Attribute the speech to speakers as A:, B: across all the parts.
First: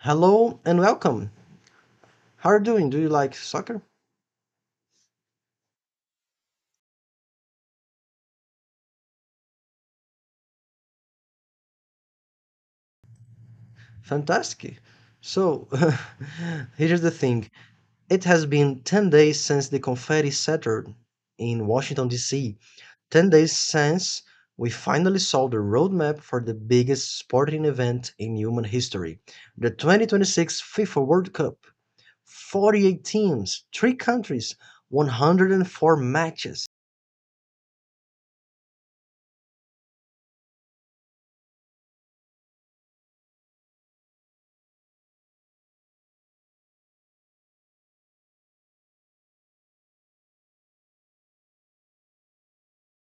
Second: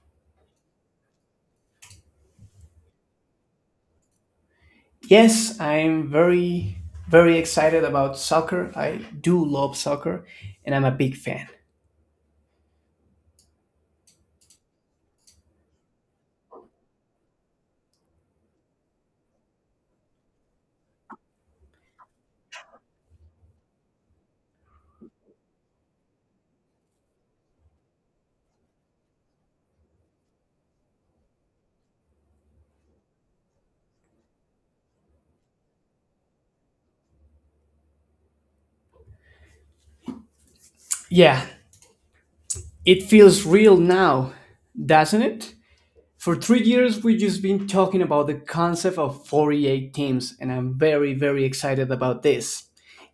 A: Hello and welcome. How are you doing? Do you like soccer?
B: Yes, I'm very, very excited about soccer. I do love soccer and I'm a big fan.
A: Fantastic. So, here's the thing. It has been 10 days since the confetti shattered in Washington, D.C. 10 days since we finally saw the roadmap for the biggest sporting event in human history, the 2026 FIFA World Cup. 48 teams, 3 countries, 104 matches.
B: Yeah, it feels real now, doesn't it? For 3 years, we've just been talking about the concept of 48 teams, and I'm very, very excited about this.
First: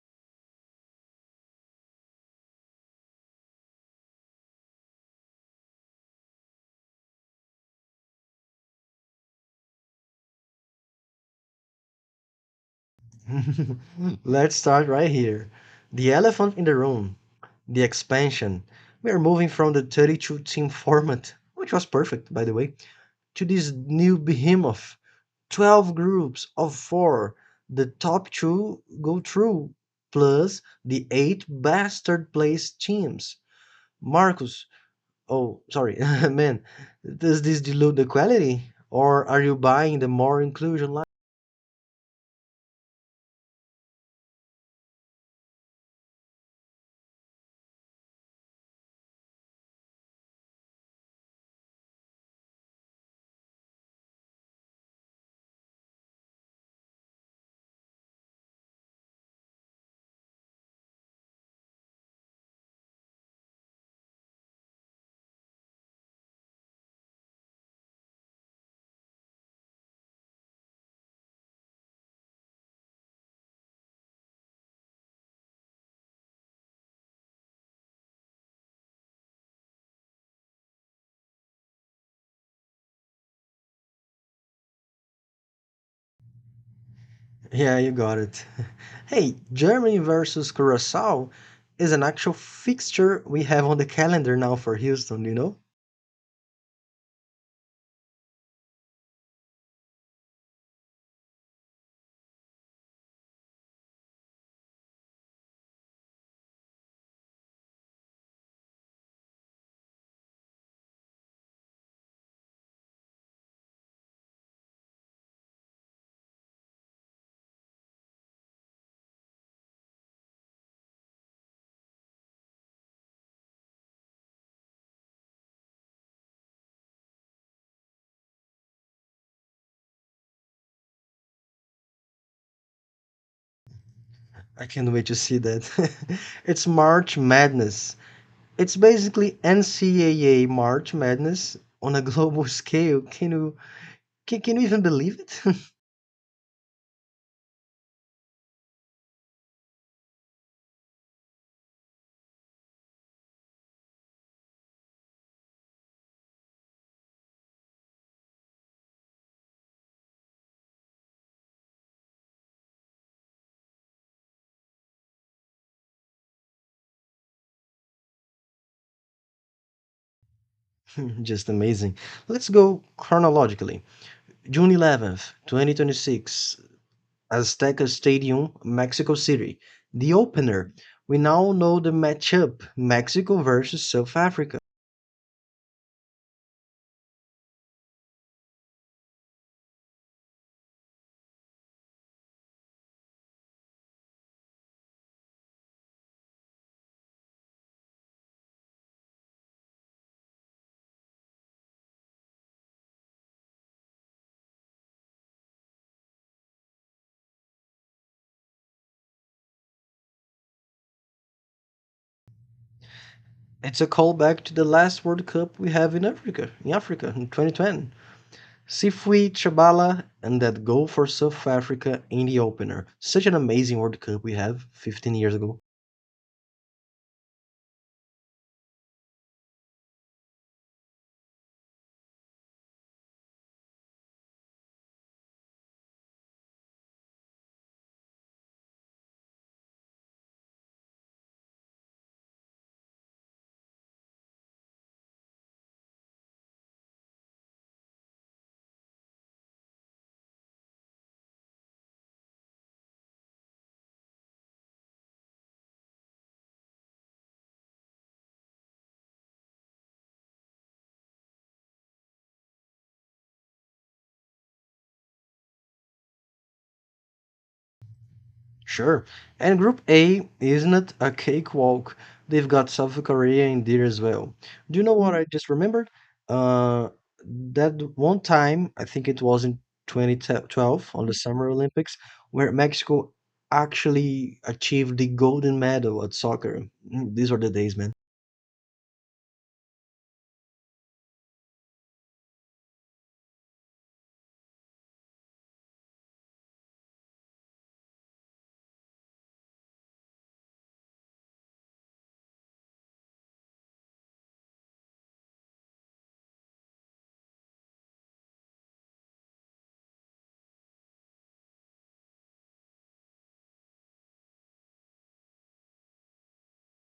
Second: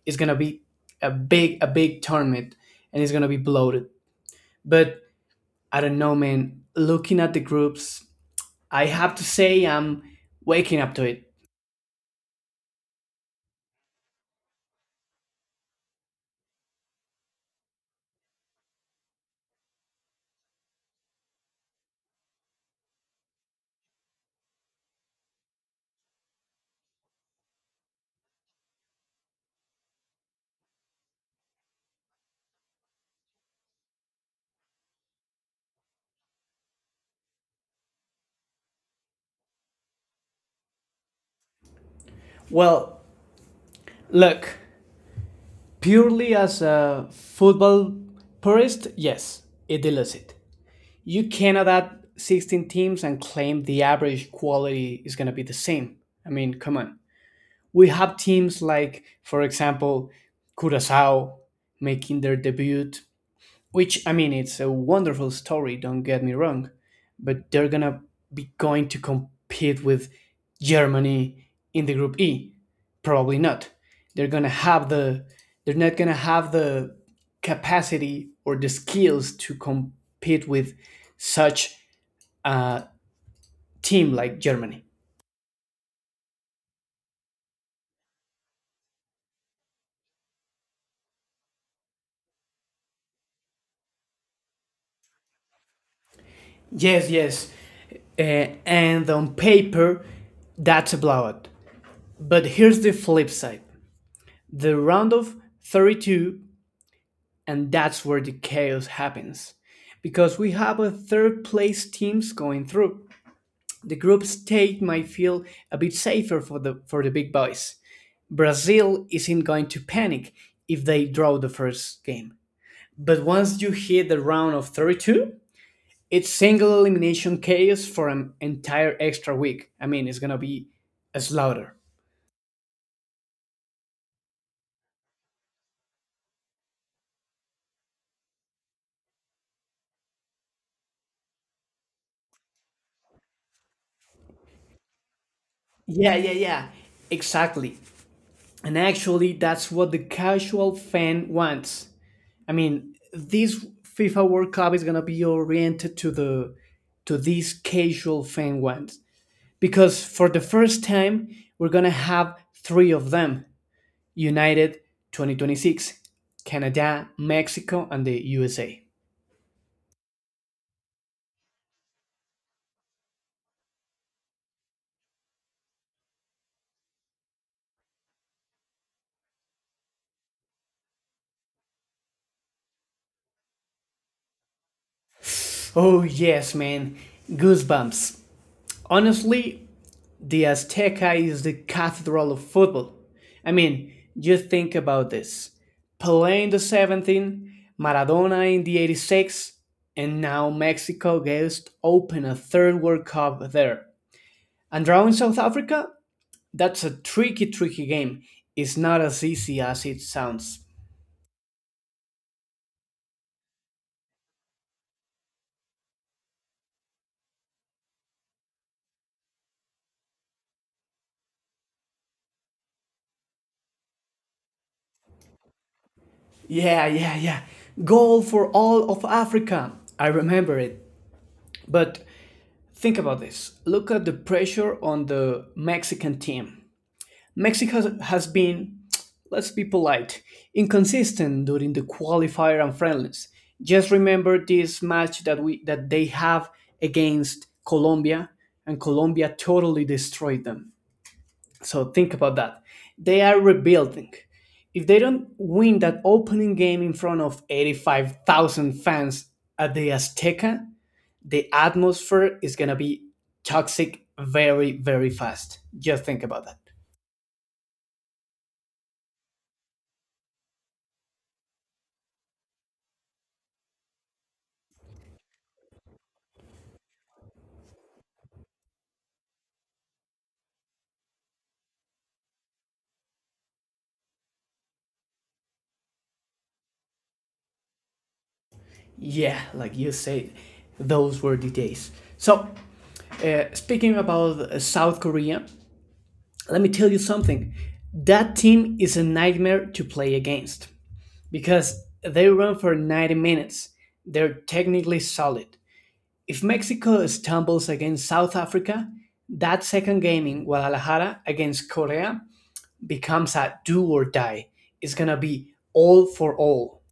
B: It's gonna be a big tournament, and it's gonna be bloated. But I don't know, man. Looking at the groups, I have to say I'm waking up to it.
A: Let's start right here. The elephant in the room, the expansion. We are moving from the 32 team format, which was perfect, by the way, to this new behemoth 12 groups of four. The top two go through, plus the eight best third place teams. Marcus, oh, sorry, man, does this dilute the quality? Or are you buying the more inclusion?
B: Well, look. Purely as a football purist, yes, it deletes it. You cannot add 16 teams and claim the average quality is going to be the same. I mean, come on. We have teams like, for example, Curacao making their debut which, I mean, it's a wonderful story, don't get me wrong, but they're gonna be going to compete with Germany in the group E. Probably not. They're gonna have the they're not gonna have the capacity or the skills to compete with such a team like Germany.
A: Yeah, you got it. Hey, Germany versus Curacao is an actual fixture we have on the calendar now for Houston, you know?
B: Yes, yes. Uh, and on paper, that's a blowout. But here's the flip side, the round of 32, and that's where the chaos happens, because we have a third place teams going through. The group stage might feel a bit safer for the big boys. Brazil isn't going to panic if they draw the first game, but once you hit the round of 32, it's single elimination chaos for an entire extra week. I mean, it's gonna be a slaughter.
A: I can't wait to see that. It's March Madness. It's basically NCAA March Madness on a global scale. Can you can you even believe it?
B: Yeah, yeah, yeah. Exactly. And actually, that's what the casual fan wants. I mean, this FIFA World Cup is gonna be oriented to these casual fan ones because for the first time we're gonna have three of them: United 2026, Canada, Mexico, and the USA.
A: Just amazing. Let's go chronologically. June 11th, 2026, Azteca Stadium, Mexico City. The opener, we now know the matchup: Mexico versus South Africa.
B: Oh yes, man, goosebumps. Honestly, the Azteca is the cathedral of football. I mean, just think about this. Pelé in the 17, Maradona in the 86, and now Mexico gets to open a third World Cup there. And drawing South Africa? That's a tricky, tricky game. It's not as easy as it sounds.
A: It's a callback to the last World Cup we have in Africa, in 2010. Sifui Chabala and that goal for South Africa in the opener. Such an amazing World Cup we have 15 years ago.
B: Yeah, yeah, yeah. Goal for all of Africa. I remember it. But think about this. Look at the pressure on the Mexican team. Mexico has been, let's be polite, inconsistent during the qualifier and friendlies. Just remember this match that we that they have against Colombia, and Colombia totally destroyed them. So think about that. They are rebuilding. If they don't win that opening game in front of 85,000 fans at the Azteca, the atmosphere is going to be toxic very, very fast. Just think about that.
A: Sure. And Group A isn't a cakewalk. They've got South Korea in there as well. Do you know what I just remembered? Uh, that one time, I think it was in 2012 on the Summer Olympics, where Mexico actually achieved the golden medal at soccer. Mm, these were the days, man.
B: Yeah, like you said, those were the days. So, speaking about South Korea, let me tell you something. That team is a nightmare to play against because they run for 90 minutes. They're technically solid. If Mexico stumbles against South Africa, that second game in Guadalajara against Korea becomes a do or die. It's going to be all for all.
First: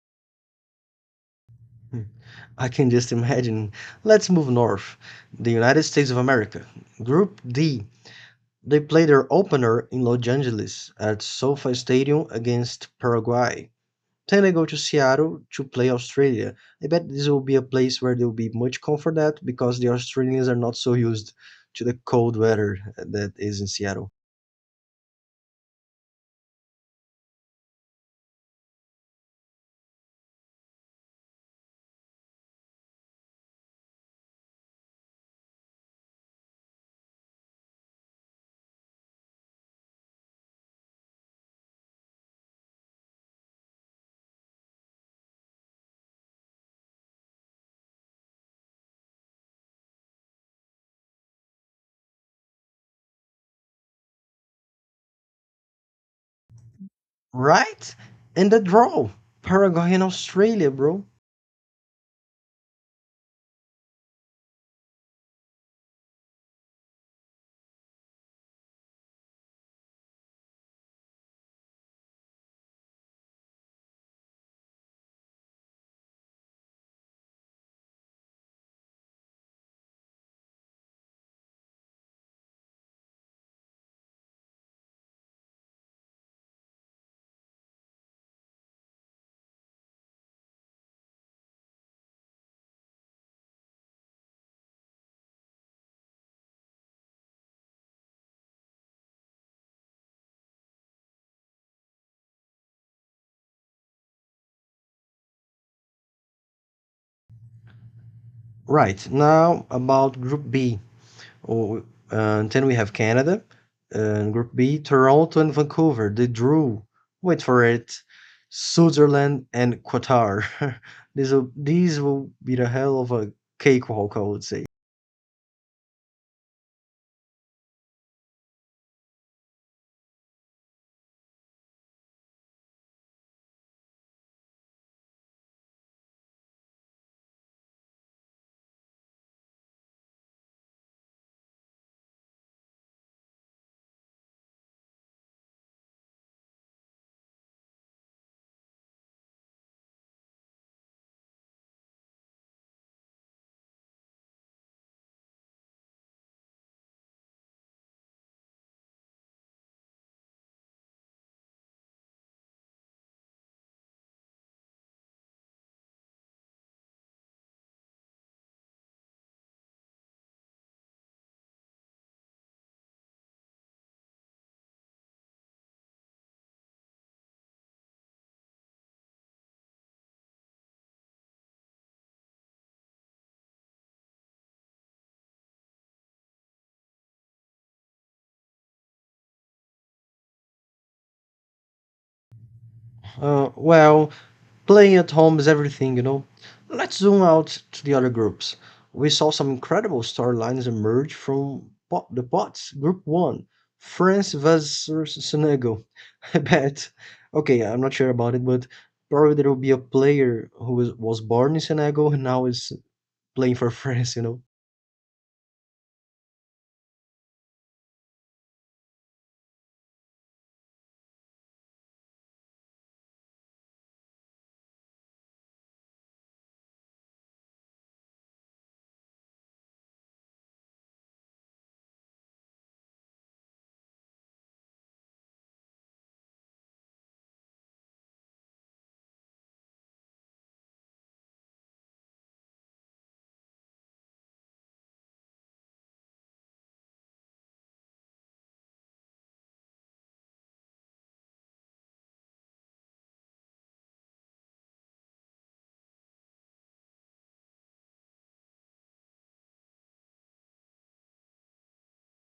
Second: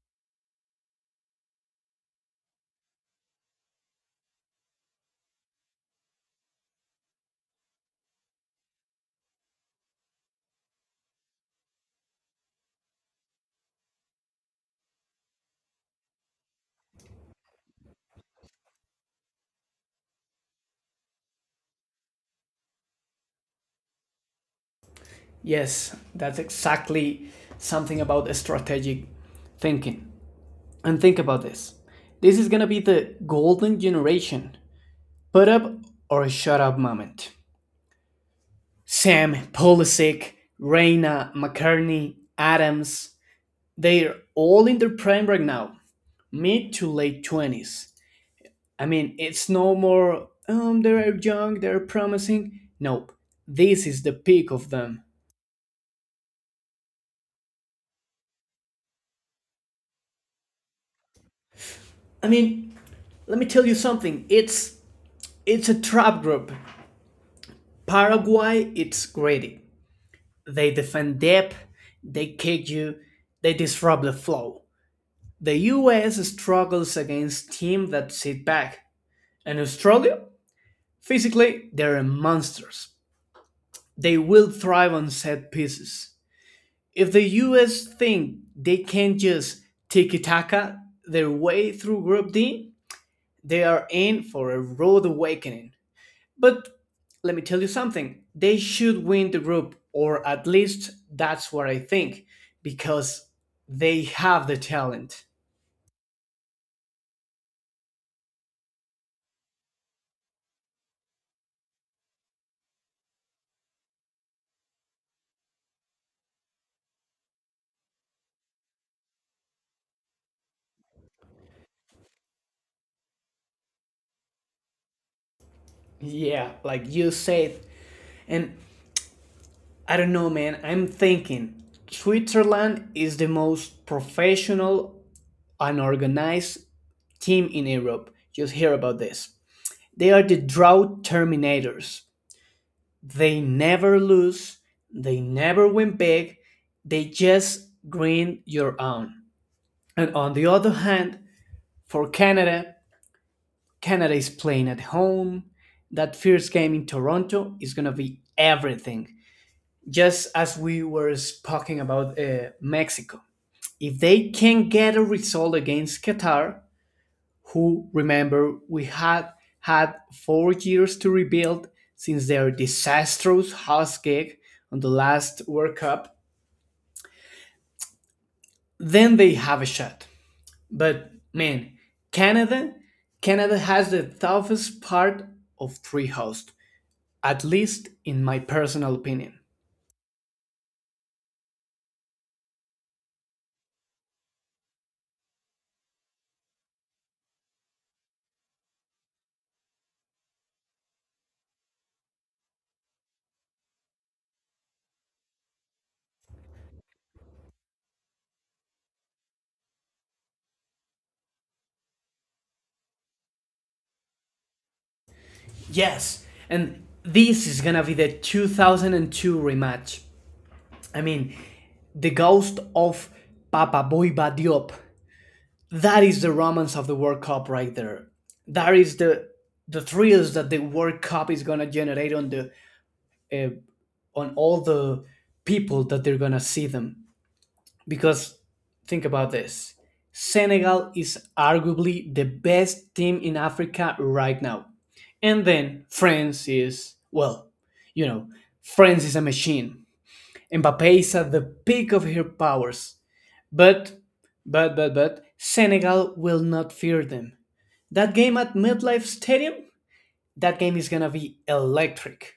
A: Mm. I can just imagine. Let's move north. The United States of America. Group D. They played their opener in Los Angeles at SoFi Stadium against Paraguay. Then they go to Seattle to play Australia. I bet this will be a place where they'll be much comfort at because the Australians are not so used to the cold weather that is in Seattle.
B: Yes, that's exactly something about strategic thinking. And think about this. This is gonna be the golden generation put up or shut up moment. Sam Polisic, Reina McCartney, Adams, they're all in their prime right now, mid to late 20s. I mean, it's no more, they're young, they're promising. Nope, this is the peak of them.
A: Right? And the draw, Paraguay and Australia, bro.
B: I mean, let me tell you something, it's a trap group. Paraguay, it's greedy. They defend deep, they kick you, they disrupt the flow. The US struggles against teams that sit back. And Australia? Physically, they're monsters. They will thrive on set pieces. If the US think they can just tiki taka their way through Group D, they are in for a rude awakening. But let me tell you something, they should win the group, or at least that's what I think, because they have the talent.
A: Right, now about Group B. Oh, uh, and then we have Canada. And Group B, Toronto and Vancouver. They drew. Wait for it. Switzerland and Qatar. These will be the hell of a cakewalk, I would say.
B: Yeah, like you said. And I don't know, man, I'm thinking Switzerland is the most professional and organized team in Europe. Just hear about this. They are the drought terminators. They never lose, they never win big, they just grind your own. And on the other hand, for Canada, Canada is playing at home. That first game in Toronto is going to be everything. Just as we were talking about Mexico. If they can get a result against Qatar, who remember we had had 4 years to rebuild since their disastrous house gig on the last World Cup, then they have a shot. But man, Canada, Canada has the toughest part of three hosts, at least in my personal opinion.
A: Well, playing at home is everything, you know. Let's zoom out to the other groups. We saw some incredible storylines emerge from the pots. Group one, France versus Senegal. I bet. Okay, I'm not sure about it, but probably there will be a player who was born in Senegal and now is playing for France, you know.
B: Yes, and this is gonna be the 2002 rematch. I mean, the ghost of Papa Boyba Diop. That is the romance of the World Cup right there. That is the thrills that the World Cup is gonna generate uh, on all the people that they're gonna see them. Because think about this. Senegal is arguably the best team in Africa right now. And then France is, well, you know, France is a machine. Mbappe is at the peak of her powers. But, but, Senegal will not fear them. That game at MetLife Stadium? That game is gonna be electric.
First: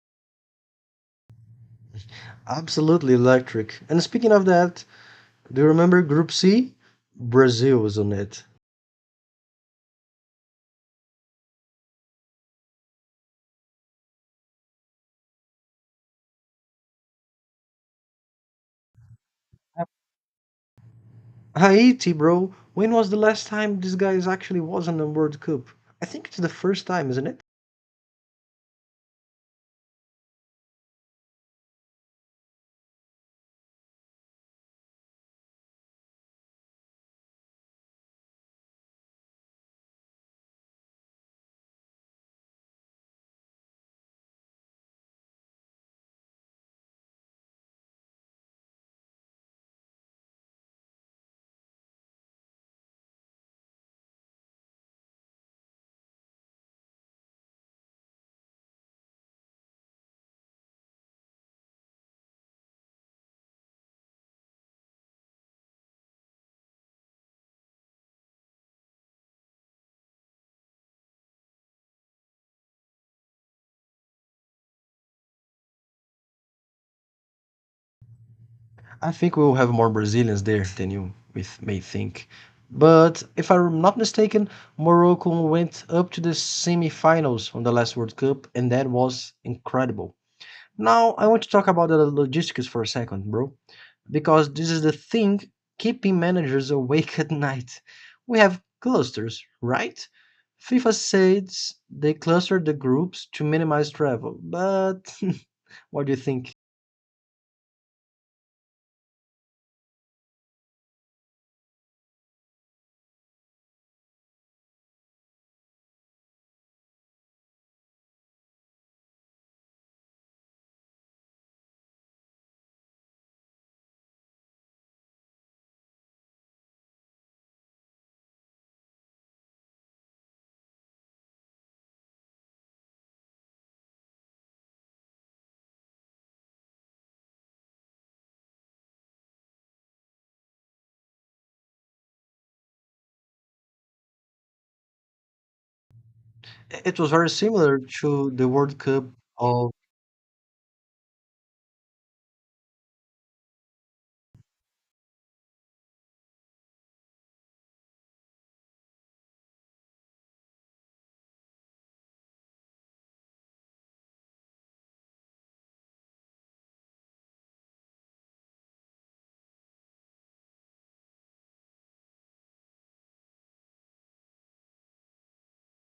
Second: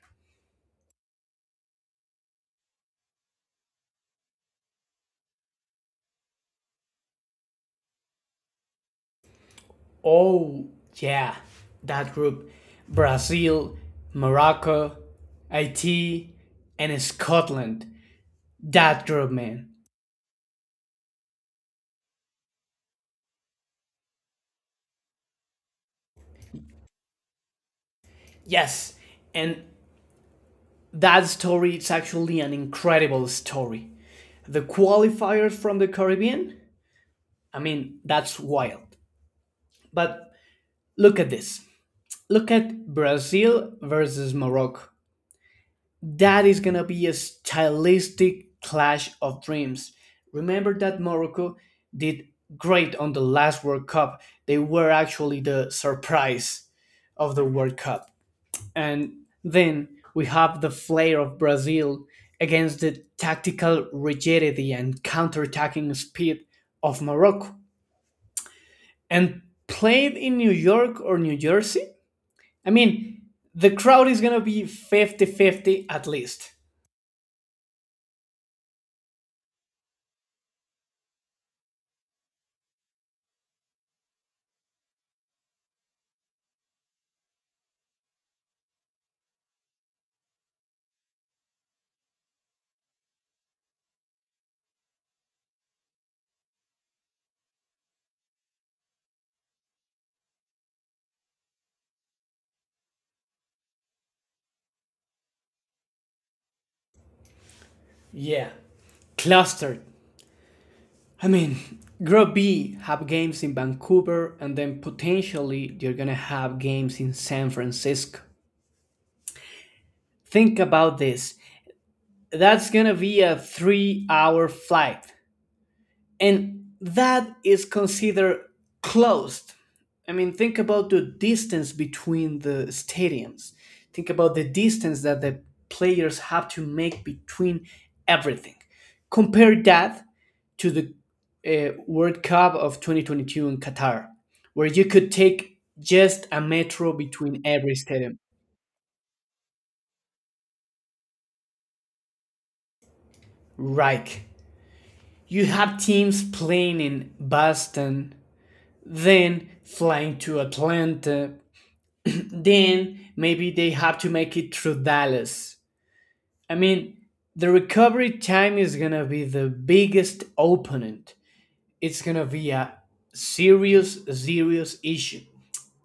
A: Absolutely electric. And speaking of that, do you remember Group C? Brazil was on it.
B: Oh, yeah, that group, Brazil, Morocco, Haiti, and Scotland. That group, man.
A: Haiti, bro. When was the last time these guys actually was in the World Cup? I think it's the first time, isn't it?
B: Yes, and that story is actually an incredible story. The qualifiers from the Caribbean? I mean, that's wild. But look at this. Look at Brazil versus Morocco. That is gonna be a stylistic clash of dreams. Remember that Morocco did great on the last World Cup. They were actually the surprise of the World Cup. And then we have the flair of Brazil against the tactical rigidity and counterattacking speed of Morocco. And played in New York or New Jersey? I mean, the crowd is gonna be fifty-fifty at least.
A: I think we'll have more Brazilians there than you with may think. But if I'm not mistaken, Morocco went up to the semifinals on the last World Cup, and that was incredible. Now I want to talk about the logistics for a second, bro, because this is the thing keeping managers awake at night. We have clusters, right? FIFA says they clustered the groups to minimize travel, but what do you think?
B: Yeah. Clustered. I mean, Group B have games in Vancouver and then potentially you're going to have games in San Francisco. Think about this. That's going to be a 3-hour flight, and that is considered closed. I mean, think about the distance between the stadiums. Think about the distance that the players have to make between everything. Compare that to the World Cup of 2022 in Qatar, where you could take just a metro
A: It was very
B: between every
A: similar
B: stadium.
A: to the World Cup of
B: Right. You have teams playing in Boston, then flying to Atlanta. Then maybe they have to make it through Dallas. I mean, the recovery time is gonna be the biggest opponent. It's gonna be a serious, serious issue.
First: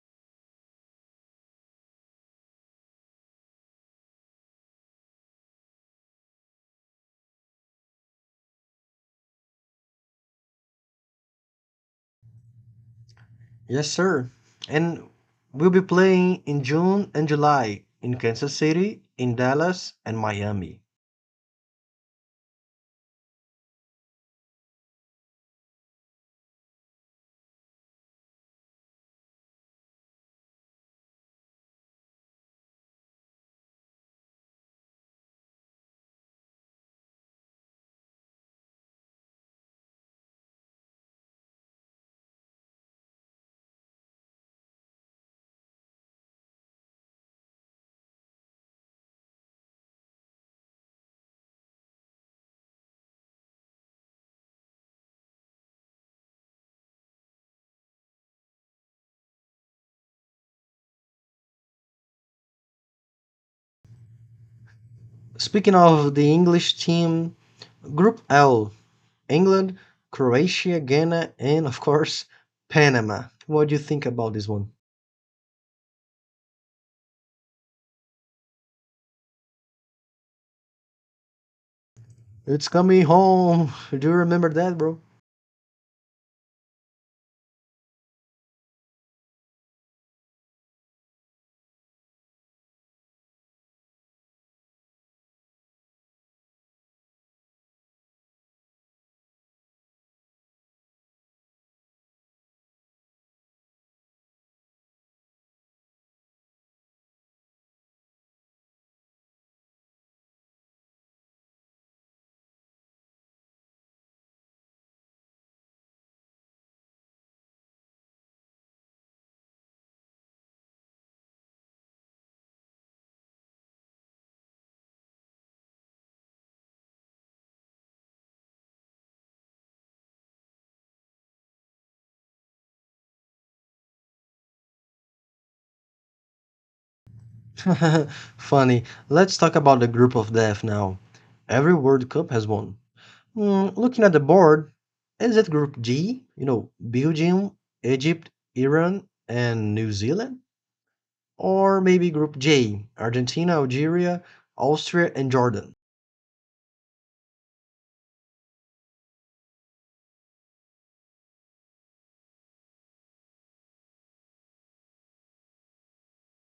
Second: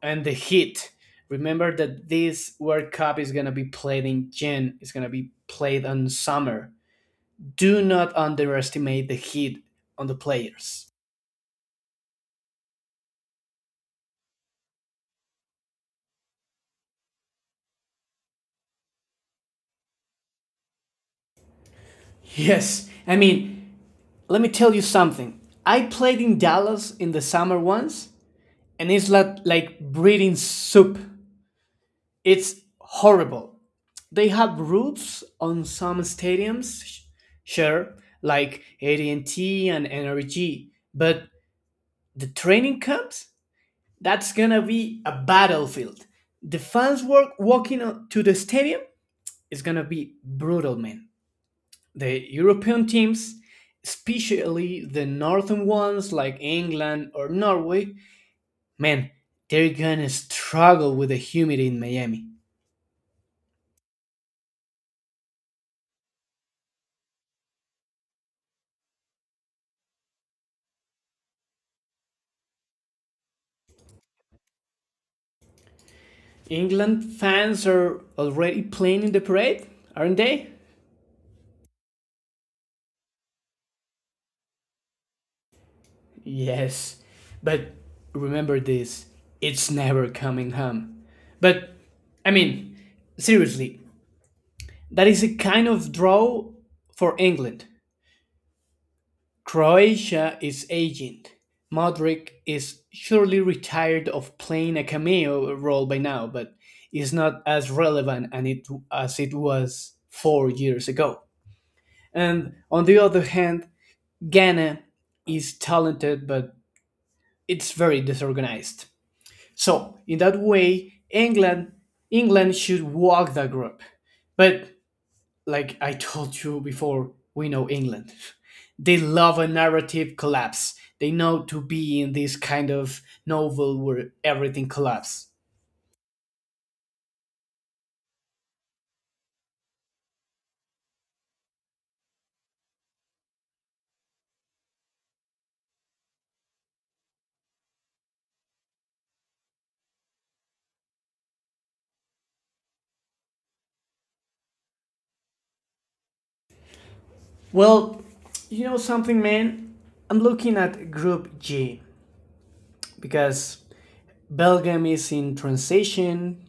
B: And the heat. Remember that this World Cup is gonna be played in June. It's gonna be played on summer. Do not underestimate the heat on the players.
A: yes, sir, and we'll be playing in June and July in Kansas City, in Dallas, and Miami.
B: Yes, I mean, let me tell you something. I played in Dallas in the summer once, and it's like, breeding soup. It's horrible. They have roofs on some stadiums, sure, like AT&T and NRG, but the training camps, that's gonna be a battlefield. The fans work walking to the stadium is gonna be brutal, man. The European teams, especially the northern ones like England or Norway, man, they're gonna struggle with the humidity in Miami.
A: Speaking of the English team, Group L, England, Croatia, Ghana, and of course, Panama. What do you think about this one?
B: England fans are already playing in the parade, aren't they?
A: It's coming home. Do you remember that, bro?
B: Yes, but remember this, it's never coming home. But, I mean, seriously, that is a kind of draw for England. Croatia is aging. Modric is surely retired of playing a cameo role by now, but is not as relevant and it, as it was 4 years ago. And on the other hand, Ghana is talented, but it's very disorganized. So in that way, England should walk the group, but like I told you before, we know England. They love a narrative collapse. They know to be in this kind of novel where everything collapses.
A: Funny. Let's talk about the group of death now. Every World Cup has one. Hmm, looking at the board, is it Group G? You know, Belgium, Egypt, Iran, and New Zealand? Or maybe Group J, Argentina, Algeria, Austria, and Jordan?
B: Well, you know something, man? I'm looking at Group G because Belgium is in transition,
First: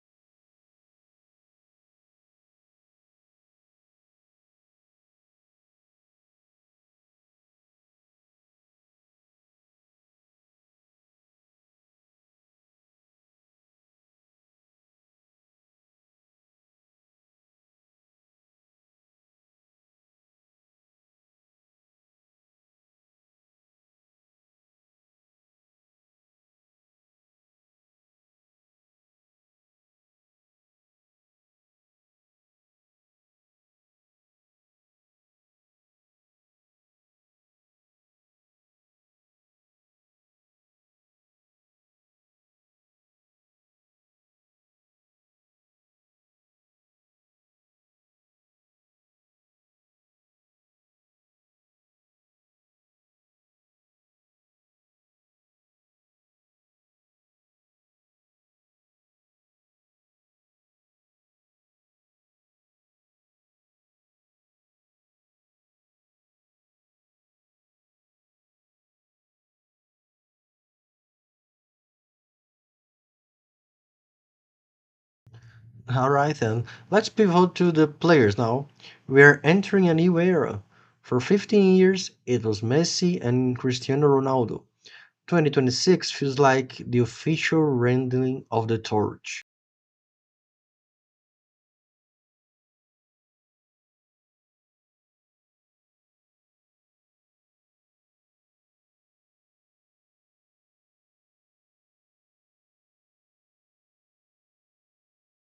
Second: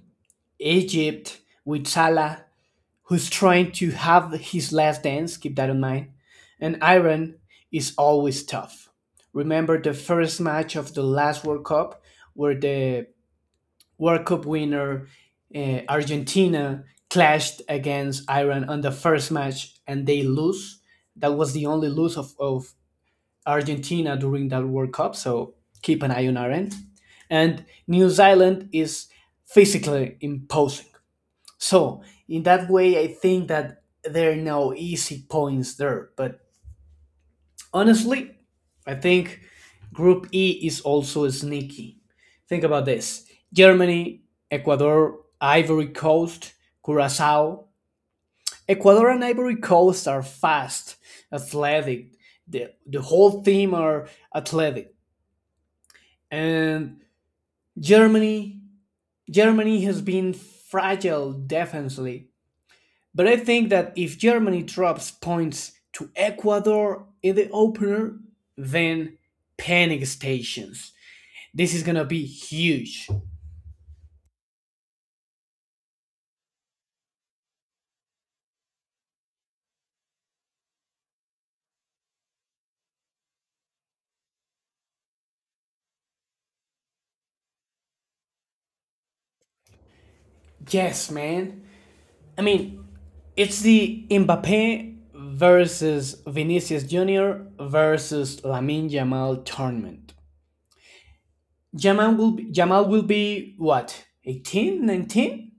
B: Egypt with Salah, who's trying to have his last dance, keep that in mind. And Iran is always tough. Remember the first match of the last World Cup where the World Cup winner Argentina clashed against Iran on the first match and they lose. That was the only lose of Argentina during that World Cup, so keep an eye on Iran. And New Zealand is physically imposing. So, in that way, I think that there are no easy points there. But honestly, I think Group E is also sneaky. Think about this. Germany, Ecuador, Ivory Coast, Curacao. Ecuador and Ivory Coast are fast, athletic. The whole team are athletic. And Germany, Germany has been fragile defensively. But I think that if Germany drops points to Ecuador in the opener, then panic stations. This is gonna be huge.
A: All right, then. Let's pivot to the players now. We're entering a new era. For 15 years, it was Messi and Cristiano Ronaldo. 2026 feels like the official rendering of the torch.
B: Yes, man. I mean, it's the Mbappe versus Vinicius Jr. versus Lamin Jamal tournament. Jamal will be what? 18, 19.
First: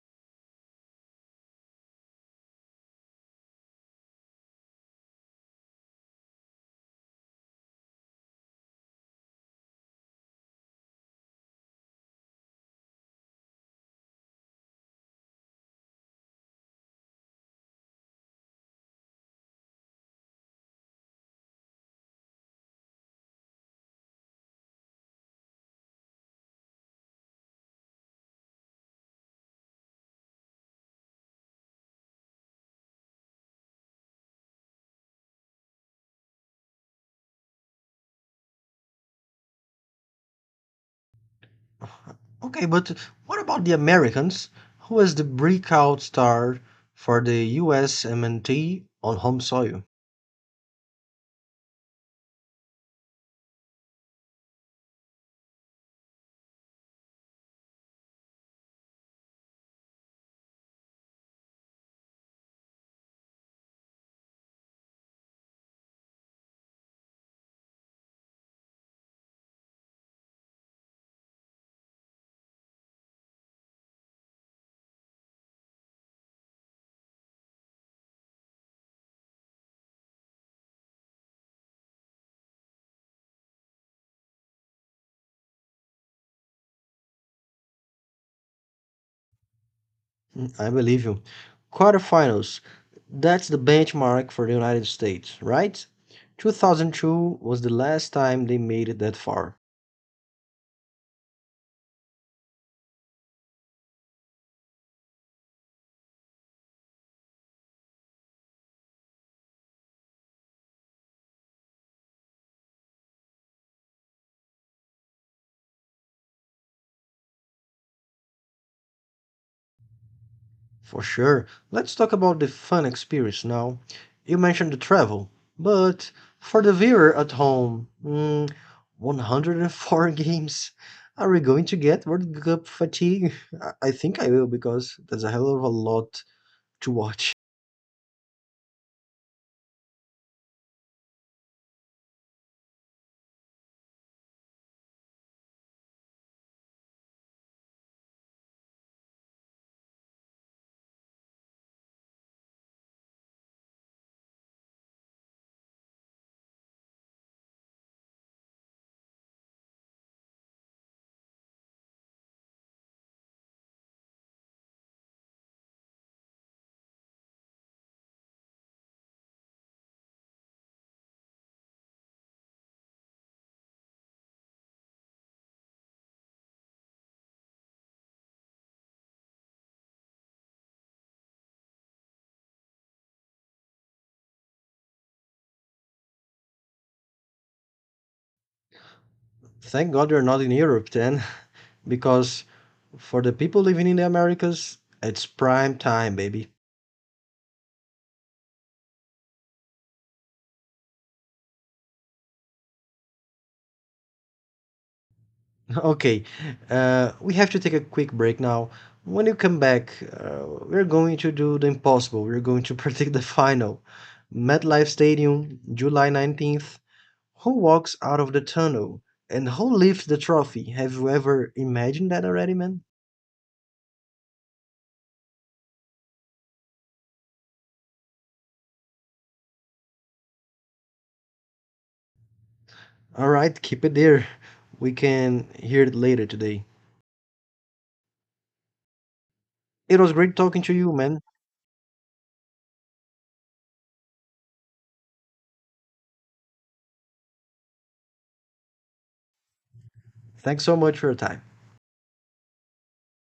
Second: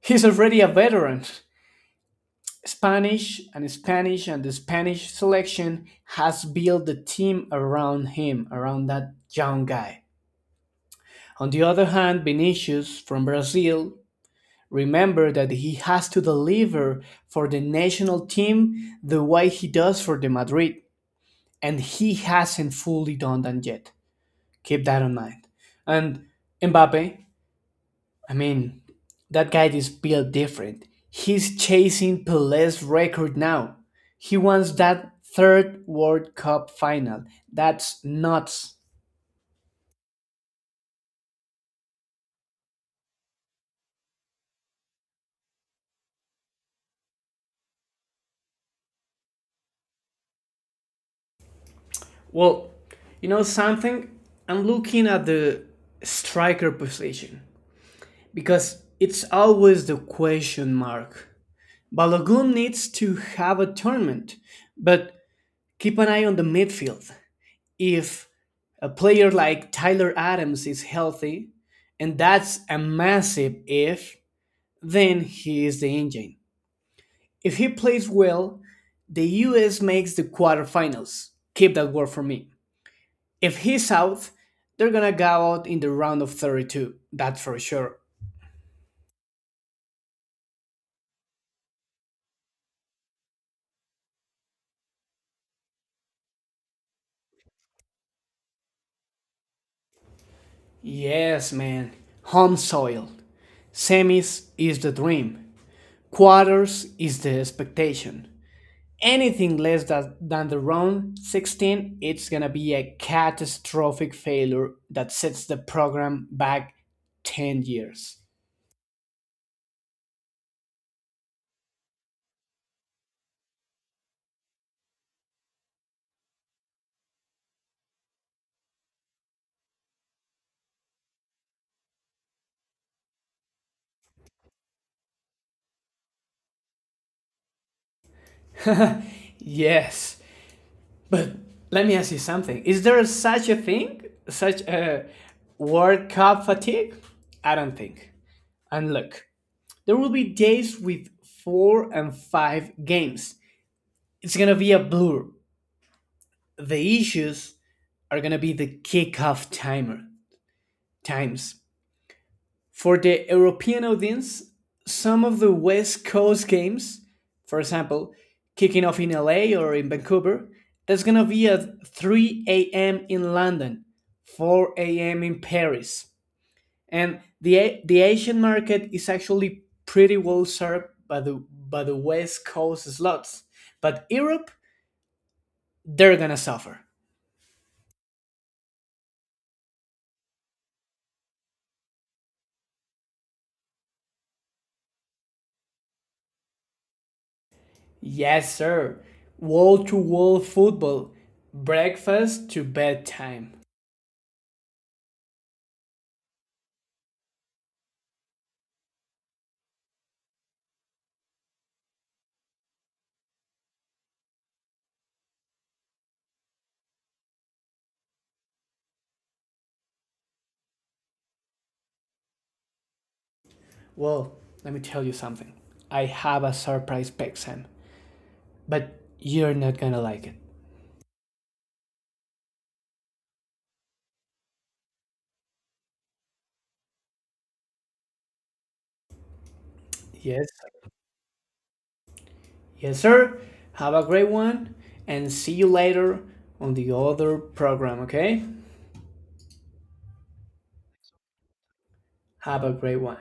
B: He's already a veteran. Spanish and Spanish and the Spanish selection has built the team around him, around that young guy. On the other hand, Vinicius from Brazil, remember that he has to deliver for the national team the way he does for the Madrid, and he hasn't fully done that yet. Keep that in mind. And Mbappe, I mean, that guy is built different. He's chasing Pele's record now. He wants that third World Cup final. That's nuts.
A: Okay, but what about the Americans? Who was the breakout star for the US MNT on home soil?
B: Well, you know something? I'm looking at the striker position because it's always the question mark. Balogun needs to have a tournament, but keep an eye on the midfield. If a player like Tyler Adams is healthy, and that's a massive if, then he is the engine. If he plays well, the US makes the quarterfinals. Keep that word for me. If he's out, they're gonna go out in the round of 32, that's for sure.
A: Mm, I believe you. Quarterfinals. That's the benchmark for the United States, right? 2002 was the last time they made it that far.
B: Yes, man. Home soil. Semis is the dream. Quarters is the expectation. Anything less than the round 16, it's going to be a catastrophic failure that sets the program back 10 years.
A: For sure. Let's talk about the fun experience now. You mentioned the travel, but for the viewer at home, mm, 104 games. Are we going to get World Cup fatigue? I think I will because there's a hell of a lot to watch.
B: Yes, but let me ask you something. Is there such a thing? Such a World Cup fatigue? I don't think. And look, there will be days with four and five games. It's going to be a blur. The issues are going to be the kickoff timer times. For the European audience, some of the West Coast games, for example, kicking off in LA or in Vancouver, that's gonna be at 3 a.m. in London, 4 a.m. in Paris. And the Asian market is actually pretty well served by the West Coast slots, but Europe they're gonna suffer.
A: Thank God we're not in Europe then, because for the people living in the Americas, it's prime time, baby.
B: Yes, sir. Wall to wall football, breakfast to bedtime.
A: Okay, we have to take a quick break now. When you come back, we're going to do the impossible. We're going to predict the final. MetLife Stadium, July 19th. Who walks out of the tunnel? And who lifts the trophy? Have you ever imagined that already, man?
B: Well, let me tell you something. I have a surprise Pexan, but you're not gonna like it.
A: All right, keep it there. We can hear it later today. It was great
B: Yes,
A: talking to you, man.
B: yes, sir. Have a great one, and see you later on the other program, okay?
A: Thanks so much for your time.
B: Have a great one.